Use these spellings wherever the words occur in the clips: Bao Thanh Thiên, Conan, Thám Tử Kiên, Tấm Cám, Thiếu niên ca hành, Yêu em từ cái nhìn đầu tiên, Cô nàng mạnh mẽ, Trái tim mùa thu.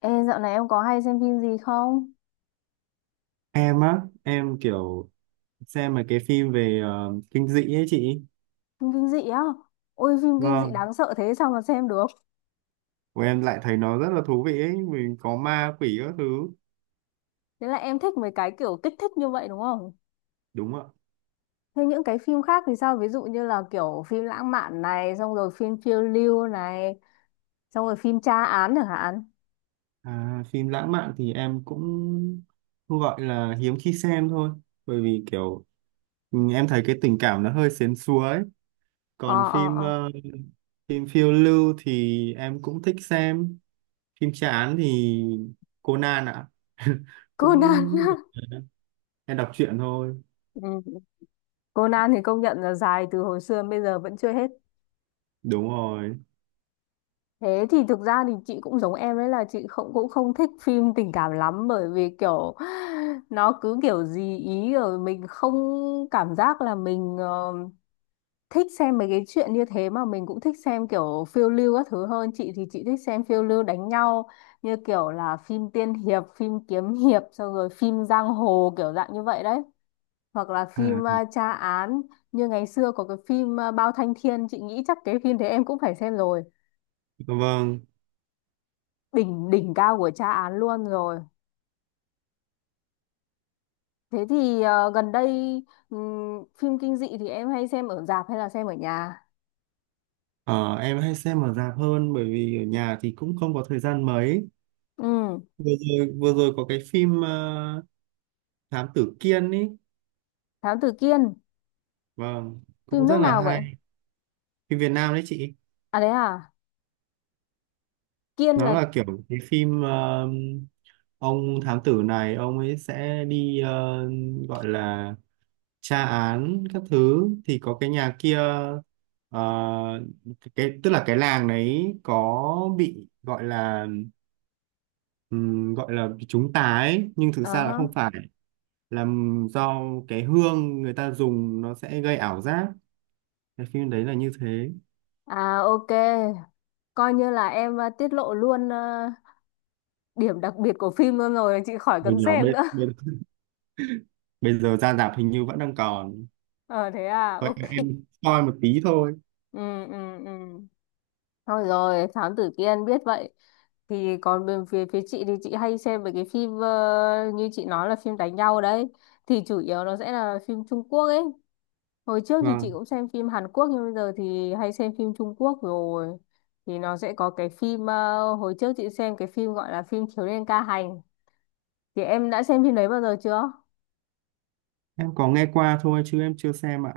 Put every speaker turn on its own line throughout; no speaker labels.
Ê, dạo này em có hay xem phim gì không?
Em á, em kiểu xem mà cái phim về kinh dị ấy chị.
Phim kinh dị á? Ôi phim kinh dị
Vâng,
đáng sợ thế sao mà xem được?
của em lại thấy nó rất là thú vị ấy, mình có ma quỷ các thứ.
Thế là em thích mấy cái kiểu kích thích như vậy đúng không?
Đúng ạ.
Thế những cái phim khác thì sao? Ví dụ như là kiểu phim lãng mạn này, xong rồi phim phiêu lưu này, xong rồi phim tra án chẳng hạn.
À, phim lãng mạn thì em cũng cũng gọi là hiếm khi xem thôi, bởi vì kiểu em thấy cái tình cảm nó hơi sến súa ấy.
Ờ
Còn
ờ
phim
ờ.
phim phiêu lưu thì em cũng thích xem. Phim chán thì Conan ạ.
Conan.
Cũng em đọc truyện thôi.
Ừ. Conan thì công nhận là dài từ hồi xưa đến bây giờ vẫn chưa hết.
Đúng rồi.
Thế thì thực ra thì chị cũng giống em ấy là chị không cũng không thích phim tình cảm lắm, bởi vì kiểu nó cứ kiểu gì ý rồi mình không cảm giác là mình thích xem mấy cái chuyện như thế, mà mình cũng thích xem kiểu phiêu lưu các thứ hơn. Chị thì chị thích xem phiêu lưu đánh nhau, như kiểu là phim tiên hiệp, phim kiếm hiệp, xong rồi phim giang hồ kiểu dạng như vậy đấy. Hoặc là
À,
phim tra án, như ngày xưa có cái phim Bao Thanh Thiên, chị nghĩ chắc cái phim thế em cũng phải xem rồi.
vâng.
Đỉnh đỉnh cao của tra án luôn rồi. Thế thì gần đây, phim kinh dị thì em hay xem ở rạp hay là xem ở nhà?
Ờ, em hay xem ở rạp hơn, bởi vì ở nhà thì cũng không có thời gian mấy.
Ừ.
Vừa vừa rồi có cái phim Thám Tử Kiên ý,
Thám Tử Kiên.
vâng,
Phim
cũng rất
nước
là
nào vậy?
hay. Phim Việt Nam đấy chị.
À đấy à. Kiên
Nó
là.
là kiểu cái phim ông thám tử này, ông ấy sẽ đi gọi là tra án các thứ. Thì có cái nhà kia, ờ, cái, tức là cái làng đấy có bị gọi là bị chúng ta ấy, nhưng thực
Ờ
ra là
hả.
không phải, là do cái hương người ta dùng nó sẽ gây ảo giác. Cái phim đấy là như thế.
À ok, coi như là em tiết lộ luôn điểm đặc biệt của phim luôn rồi, chị khỏi
Hồi
cần
nhỏ
xem
bây,
nữa.
bây, bây giờ ra rạp hình như vẫn đang còn.
Ờ thế à.
Vậy
Ok.
em coi một tí thôi.
Ừ ừ ừ. Thôi rồi, Thám Tử Kiên biết vậy. Thì còn bên phía phía chị thì chị hay xem mấy cái phim như chị nói là phim đánh nhau đấy. Thì chủ yếu nó sẽ là phim Trung Quốc ấy. Hồi trước thì chị
Vâng.
cũng xem phim Hàn Quốc nhưng bây giờ thì hay xem phim Trung Quốc rồi. Thì nó sẽ có cái phim hồi trước chị xem cái phim gọi là phim Thiếu niên ca hành. Thì em đã xem phim đấy bao giờ chưa?
Em có nghe qua thôi chứ em chưa xem ạ.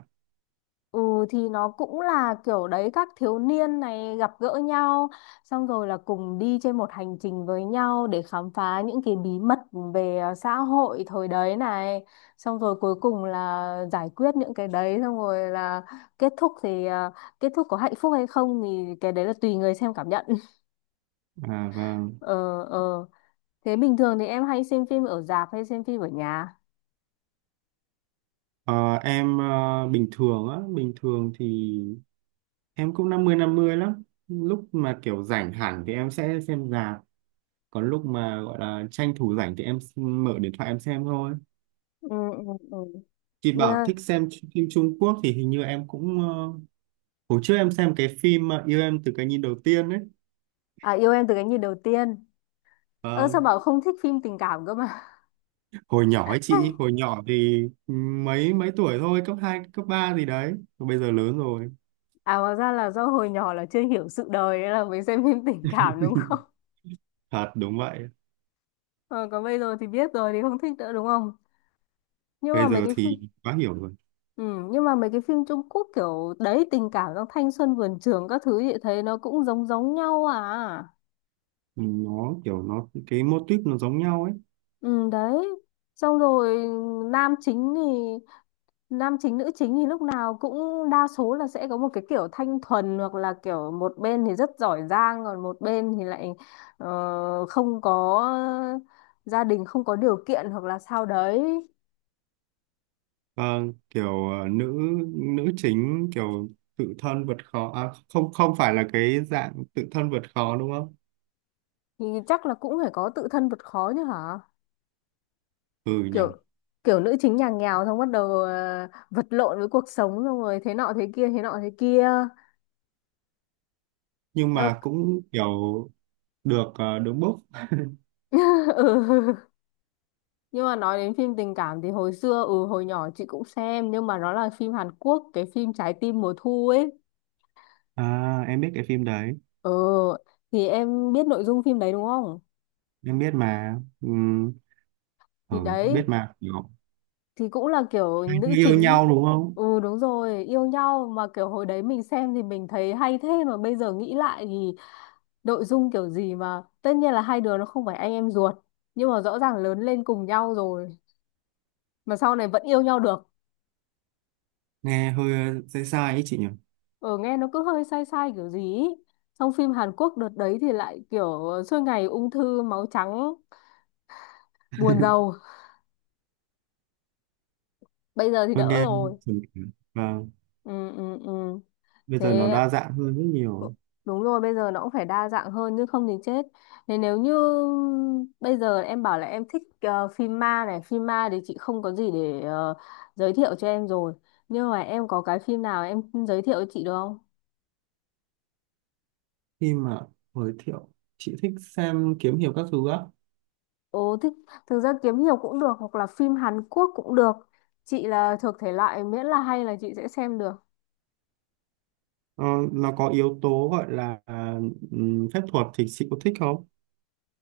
Ừ, thì nó cũng là kiểu đấy, các thiếu niên này gặp gỡ nhau, xong rồi là cùng đi trên một hành trình với nhau để khám phá những cái bí mật về xã hội thời đấy này. Xong rồi cuối cùng là giải quyết những cái đấy, xong rồi là kết thúc thì kết thúc có hạnh phúc hay không thì cái đấy là tùy người xem cảm nhận.
À vâng.
Ờ. Ờ, thế bình thường thì em hay xem phim ở rạp hay xem phim ở nhà?
Ờ, em bình thường á, bình thường thì em cũng 50/50, lắm lúc mà kiểu rảnh hẳn thì em sẽ xem rạp, còn lúc mà gọi là tranh thủ rảnh thì mở điện thoại em xem thôi.
Ừ ừ ừ.
Chị bảo
Yeah.
thích xem phim Trung Quốc thì hình như em cũng hồi trước em xem cái phim mà Yêu em từ cái nhìn đầu tiên ấy.
À yêu em từ cái nhìn đầu tiên. Ơ
Ờ,
sao bảo không thích phim tình cảm cơ mà.
hồi nhỏ ấy chị, hồi nhỏ thì mấy mấy tuổi thôi, cấp 2 cấp 3 gì đấy. Còn bây giờ lớn rồi.
À hóa ra là do hồi nhỏ là chưa hiểu sự đời nên là mới xem phim tình cảm đúng không?
Thật đúng vậy.
Ờ, còn bây giờ thì biết rồi thì không thích nữa đúng không? Nhưng mà
Bây
mấy
giờ
cái phim
thì quá hiểu rồi.
ừ, nhưng mà mấy cái phim Trung Quốc kiểu đấy tình cảm trong thanh xuân vườn trường các thứ vậy thấy nó cũng giống giống nhau à.
Nó kiểu nó cái mô típ nó giống nhau ấy.
Ừ đấy. Xong rồi nam chính thì nam chính nữ chính thì lúc nào cũng đa số là sẽ có một cái kiểu thanh thuần, hoặc là kiểu một bên thì rất giỏi giang còn một bên thì lại không có gia đình, không có điều kiện hoặc là sao đấy.
Ờ, kiểu nữ nữ chính kiểu tự thân vượt khó, không, không phải là cái dạng tự thân vượt khó đúng không?
Thì chắc là cũng phải có tự thân vượt khó chứ hả.
Ừ nhỉ.
Kiểu kiểu nữ chính nhà nghèo, xong bắt đầu vật lộn với cuộc sống, xong rồi thế nọ thế kia, thế nọ thế kia.
Nhưng mà
Eo-
cũng kiểu được, đúng book.
ừ. Nhưng mà nói đến phim tình cảm thì hồi xưa, hồi nhỏ chị cũng xem, nhưng mà nó là phim Hàn Quốc, cái phim Trái tim mùa thu ấy.
À, em biết cái phim đấy.
Ừ, thì em biết nội dung phim đấy đúng không?
Em biết mà ừ,
Thì đấy,
biết mà kiểu
thì cũng là kiểu
hai đứa
nữ
yêu
chính.
nhau đúng không?
Ừ đúng rồi, yêu nhau mà kiểu hồi đấy mình xem thì mình thấy hay, thế mà bây giờ nghĩ lại thì nội dung kiểu gì mà tất nhiên là hai đứa nó không phải anh em ruột, nhưng mà rõ ràng lớn lên cùng nhau rồi mà sau này vẫn yêu nhau được.
Nghe hơi sai sai ấy chị nhỉ.
Ở nghe nó cứ hơi sai sai kiểu gì ý. Trong phim Hàn Quốc đợt đấy thì lại kiểu suốt ngày ung thư máu trắng, buồn rầu. Bây giờ thì
Hơi
đỡ
nghe,
rồi.
và
Ừ ừ ừ.
bây giờ nó
Thế.
đa dạng hơn rất
Ừ,
nhiều.
đúng rồi, bây giờ nó cũng phải đa dạng hơn chứ không thì chết. Thế nếu như bây giờ em bảo là em thích phim ma này, phim ma thì chị không có gì để giới thiệu cho em rồi, nhưng mà em có cái phim nào em giới thiệu cho chị được không?
Khi mà giới thiệu, chị thích xem kiếm hiệp các thứ á?
Ồ, thích. Thực ra kiếm nhiều cũng được hoặc là phim Hàn Quốc cũng được. Chị là thuộc thể loại miễn là hay là chị sẽ xem được.
ờ, nó có yếu tố gọi là phép thuật thì chị có thích không?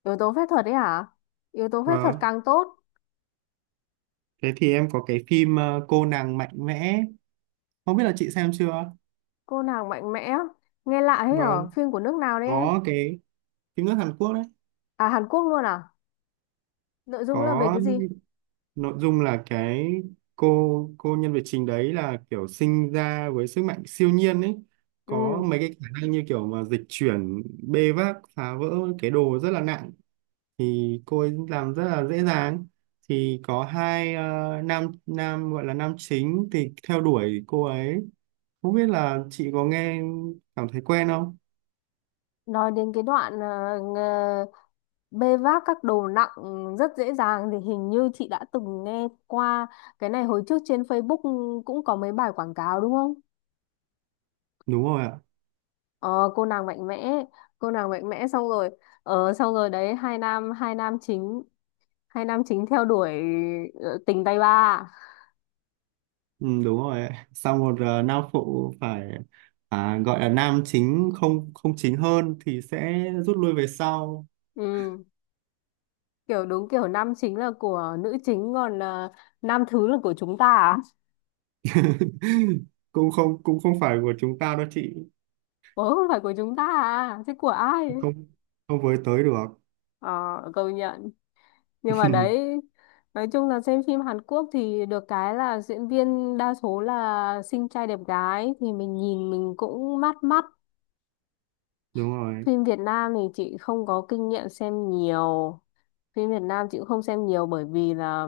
Yếu tố phép thuật đấy hả? Yếu tố phép thuật
Vâng,
càng tốt.
thế thì em có cái phim cô nàng mạnh mẽ, không biết là chị xem chưa.
Cô nàng mạnh mẽ. Nghe lạ thế, ở
Vâng,
phim của nước nào đấy em?
có cái phim nước Hàn Quốc đấy.
À Hàn Quốc luôn à? Nội dung là về
Có,
cái gì?
nội dung là cái cô nhân vật chính đấy là kiểu sinh ra với sức mạnh siêu nhiên ấy, có
Ừ,
mấy cái khả năng như kiểu mà dịch chuyển, bê vác phá vỡ cái đồ rất là nặng thì cô ấy làm rất là dễ dàng. Thì có hai nam nam gọi là nam chính thì theo đuổi cô ấy. Không biết là chị có nghe, cảm thấy quen không?
nói đến cái đoạn bê vác các đồ nặng rất dễ dàng thì hình như chị đã từng nghe qua cái này hồi trước trên Facebook cũng có mấy bài quảng cáo đúng không?
Đúng rồi ạ.
Ờ, cô nàng mạnh mẽ, cô nàng mạnh mẽ, xong rồi xong rồi đấy, hai nam chính theo đuổi tình tay ba.
Ừ, đúng rồi ấy. Sau một nam phụ phải, gọi là nam chính không, không chính hơn thì sẽ rút lui về sau.
Ừ, kiểu đúng kiểu nam chính là của nữ chính, còn nam thứ là của chúng ta à?
Cũng không phải của chúng ta đâu chị,
Ủa không phải của chúng ta à, chứ của ai?
không không với tới được.
Ờ, công nhận. Nhưng mà đấy, nói chung là xem phim Hàn Quốc thì được cái là diễn viên đa số là xinh trai đẹp gái thì mình nhìn mình cũng mát mắt.
Đúng rồi.
Phim Việt Nam thì chị không có kinh nghiệm xem nhiều. Phim Việt Nam chị cũng không xem nhiều bởi vì là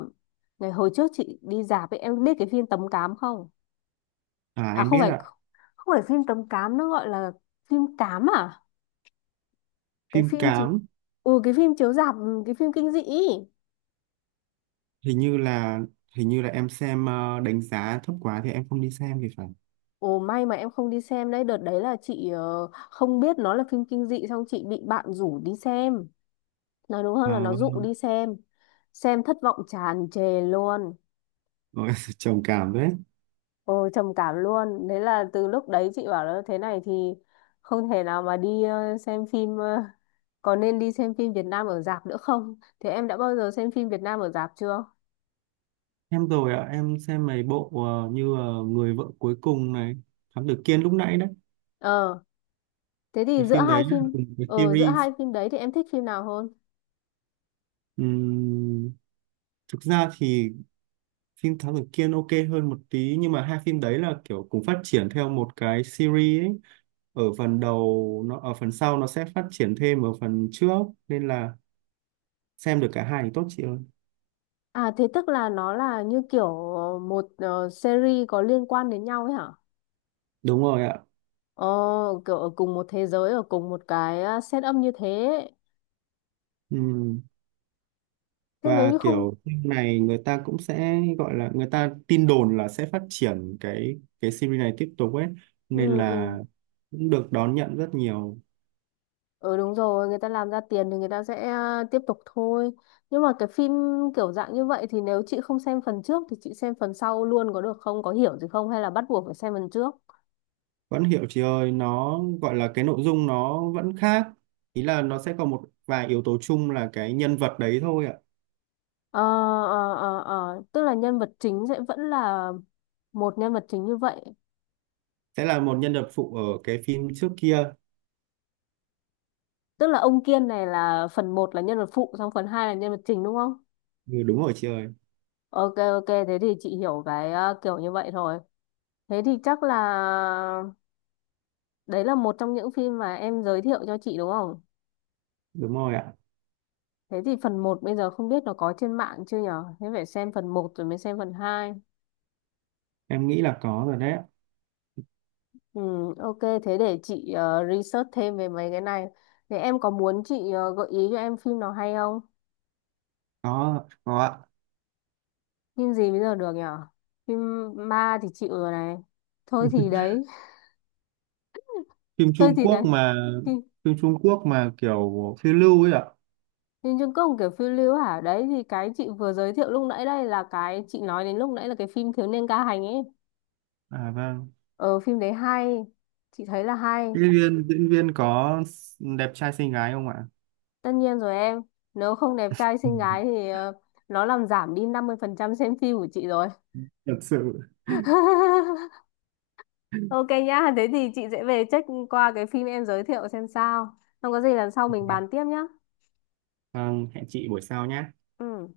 ngày hồi trước chị đi rạp ấy, em biết cái phim Tấm Cám không?
À
À
em
không
biết
phải,
ạ.
không phải phim Tấm Cám, nó gọi là phim Cám à? Cái
Phim
phim chiếu.
Cám.
Ừ cái phim chiếu rạp, cái phim kinh dị ý.
Hình như là, hình như là em xem đánh giá thấp quá thì em không đi xem thì phải.
Ồ may mà em không đi xem đấy, đợt đấy là chị không biết nó là phim kinh dị xong chị bị bạn rủ đi xem. Nói đúng hơn là
À,
nó
vâng.
dụ đi xem. Xem thất vọng tràn trề luôn.
Ôi, trầm cảm đấy.
Ồ, trầm cảm luôn. Đấy là từ lúc đấy chị bảo là thế này thì không thể nào mà đi xem phim có nên đi xem phim Việt Nam ở rạp nữa không? Thế em đã bao giờ xem phim Việt Nam ở rạp chưa?
Em rồi ạ, em xem mấy bộ như Người vợ cuối cùng này, Thám Tử Kiên lúc nãy đấy.
Ờ, thế thì
Cái
giữa
phim
hai
đấy là
phim
cùng cái
ờ giữa
series.
hai phim đấy thì em thích phim nào hơn?
Ừm, thực ra thì phim Thám Tử Kiên ok hơn một tí, nhưng mà hai phim đấy là kiểu cùng phát triển theo một cái series ấy. Ở phần đầu nó, ở phần sau nó sẽ phát triển thêm ở phần trước, nên là xem được cả hai thì tốt chị ơi.
À thế tức là nó là như kiểu một series có liên quan đến nhau ấy hả?
Đúng rồi ạ.
Ờ, kiểu ở cùng một thế giới, ở cùng một cái setup như thế.
Ừm,
Thế nếu
và
như không.
kiểu phim này người ta cũng sẽ gọi là, người ta tin đồn là sẽ phát triển cái series này tiếp tục ấy, nên
Ừ
là
ừ.
cũng được đón nhận rất nhiều.
Ừ đúng rồi, người ta làm ra tiền thì người ta sẽ tiếp tục thôi. Nhưng mà cái phim kiểu dạng như vậy thì nếu chị không xem phần trước thì chị xem phần sau luôn có được không? Có hiểu gì không? Hay là bắt buộc phải xem phần trước?
Vẫn hiểu chị ơi, nó gọi là cái nội dung nó vẫn khác, ý là nó sẽ có một vài yếu tố chung là cái nhân vật đấy thôi ạ.
Ờ, ờ, ờ, ờ. Tức là nhân vật chính sẽ vẫn là một nhân vật chính như vậy.
Sẽ là một nhân vật phụ ở cái phim trước kia.
Tức là ông Kiên này là phần một là nhân vật phụ, xong phần 2 là nhân vật chính đúng không?
Ừ, đúng rồi chị ơi.
Ok, ok, thế thì chị hiểu cái kiểu như vậy thôi. Thế thì chắc là đấy là một trong những phim mà em giới thiệu cho chị đúng không?
Đúng rồi ạ.
Thế thì phần một bây giờ không biết nó có trên mạng chưa nhở? Thế phải xem phần một rồi mới xem phần hai.
Em nghĩ là có rồi đấy ạ.
Ừ, ok, thế để chị research thêm về mấy cái này. Thế em có muốn chị gợi ý cho em phim nào hay không?
Có ạ.
Phim gì bây giờ được nhở? Phim ma thì chịu rồi này. Thôi thì đấy,
Phim
thôi
Trung
thì đấy.
Quốc mà,
Phim,
phim Trung Quốc mà kiểu phiêu lưu ấy ạ.
phim Trung Quốc kiểu phiêu lưu hả? Đấy thì cái chị vừa giới thiệu lúc nãy, đây là cái chị nói đến lúc nãy là cái phim Thiếu niên ca hành ấy.
À vâng.
Ờ, phim đấy hay, chị thấy là hay.
Diễn viên, diễn viên có đẹp trai xinh gái không ạ?
Tất nhiên rồi em, nếu không đẹp trai xinh gái thì nó làm giảm đi 50% xem phim của chị rồi.
Thật sự.
Ok nhá, thế thì chị sẽ về check qua cái phim em giới thiệu xem sao. Không có gì lần sau mình bàn tiếp nhá.
Vâng, hẹn chị buổi sau nhé.
Ừ.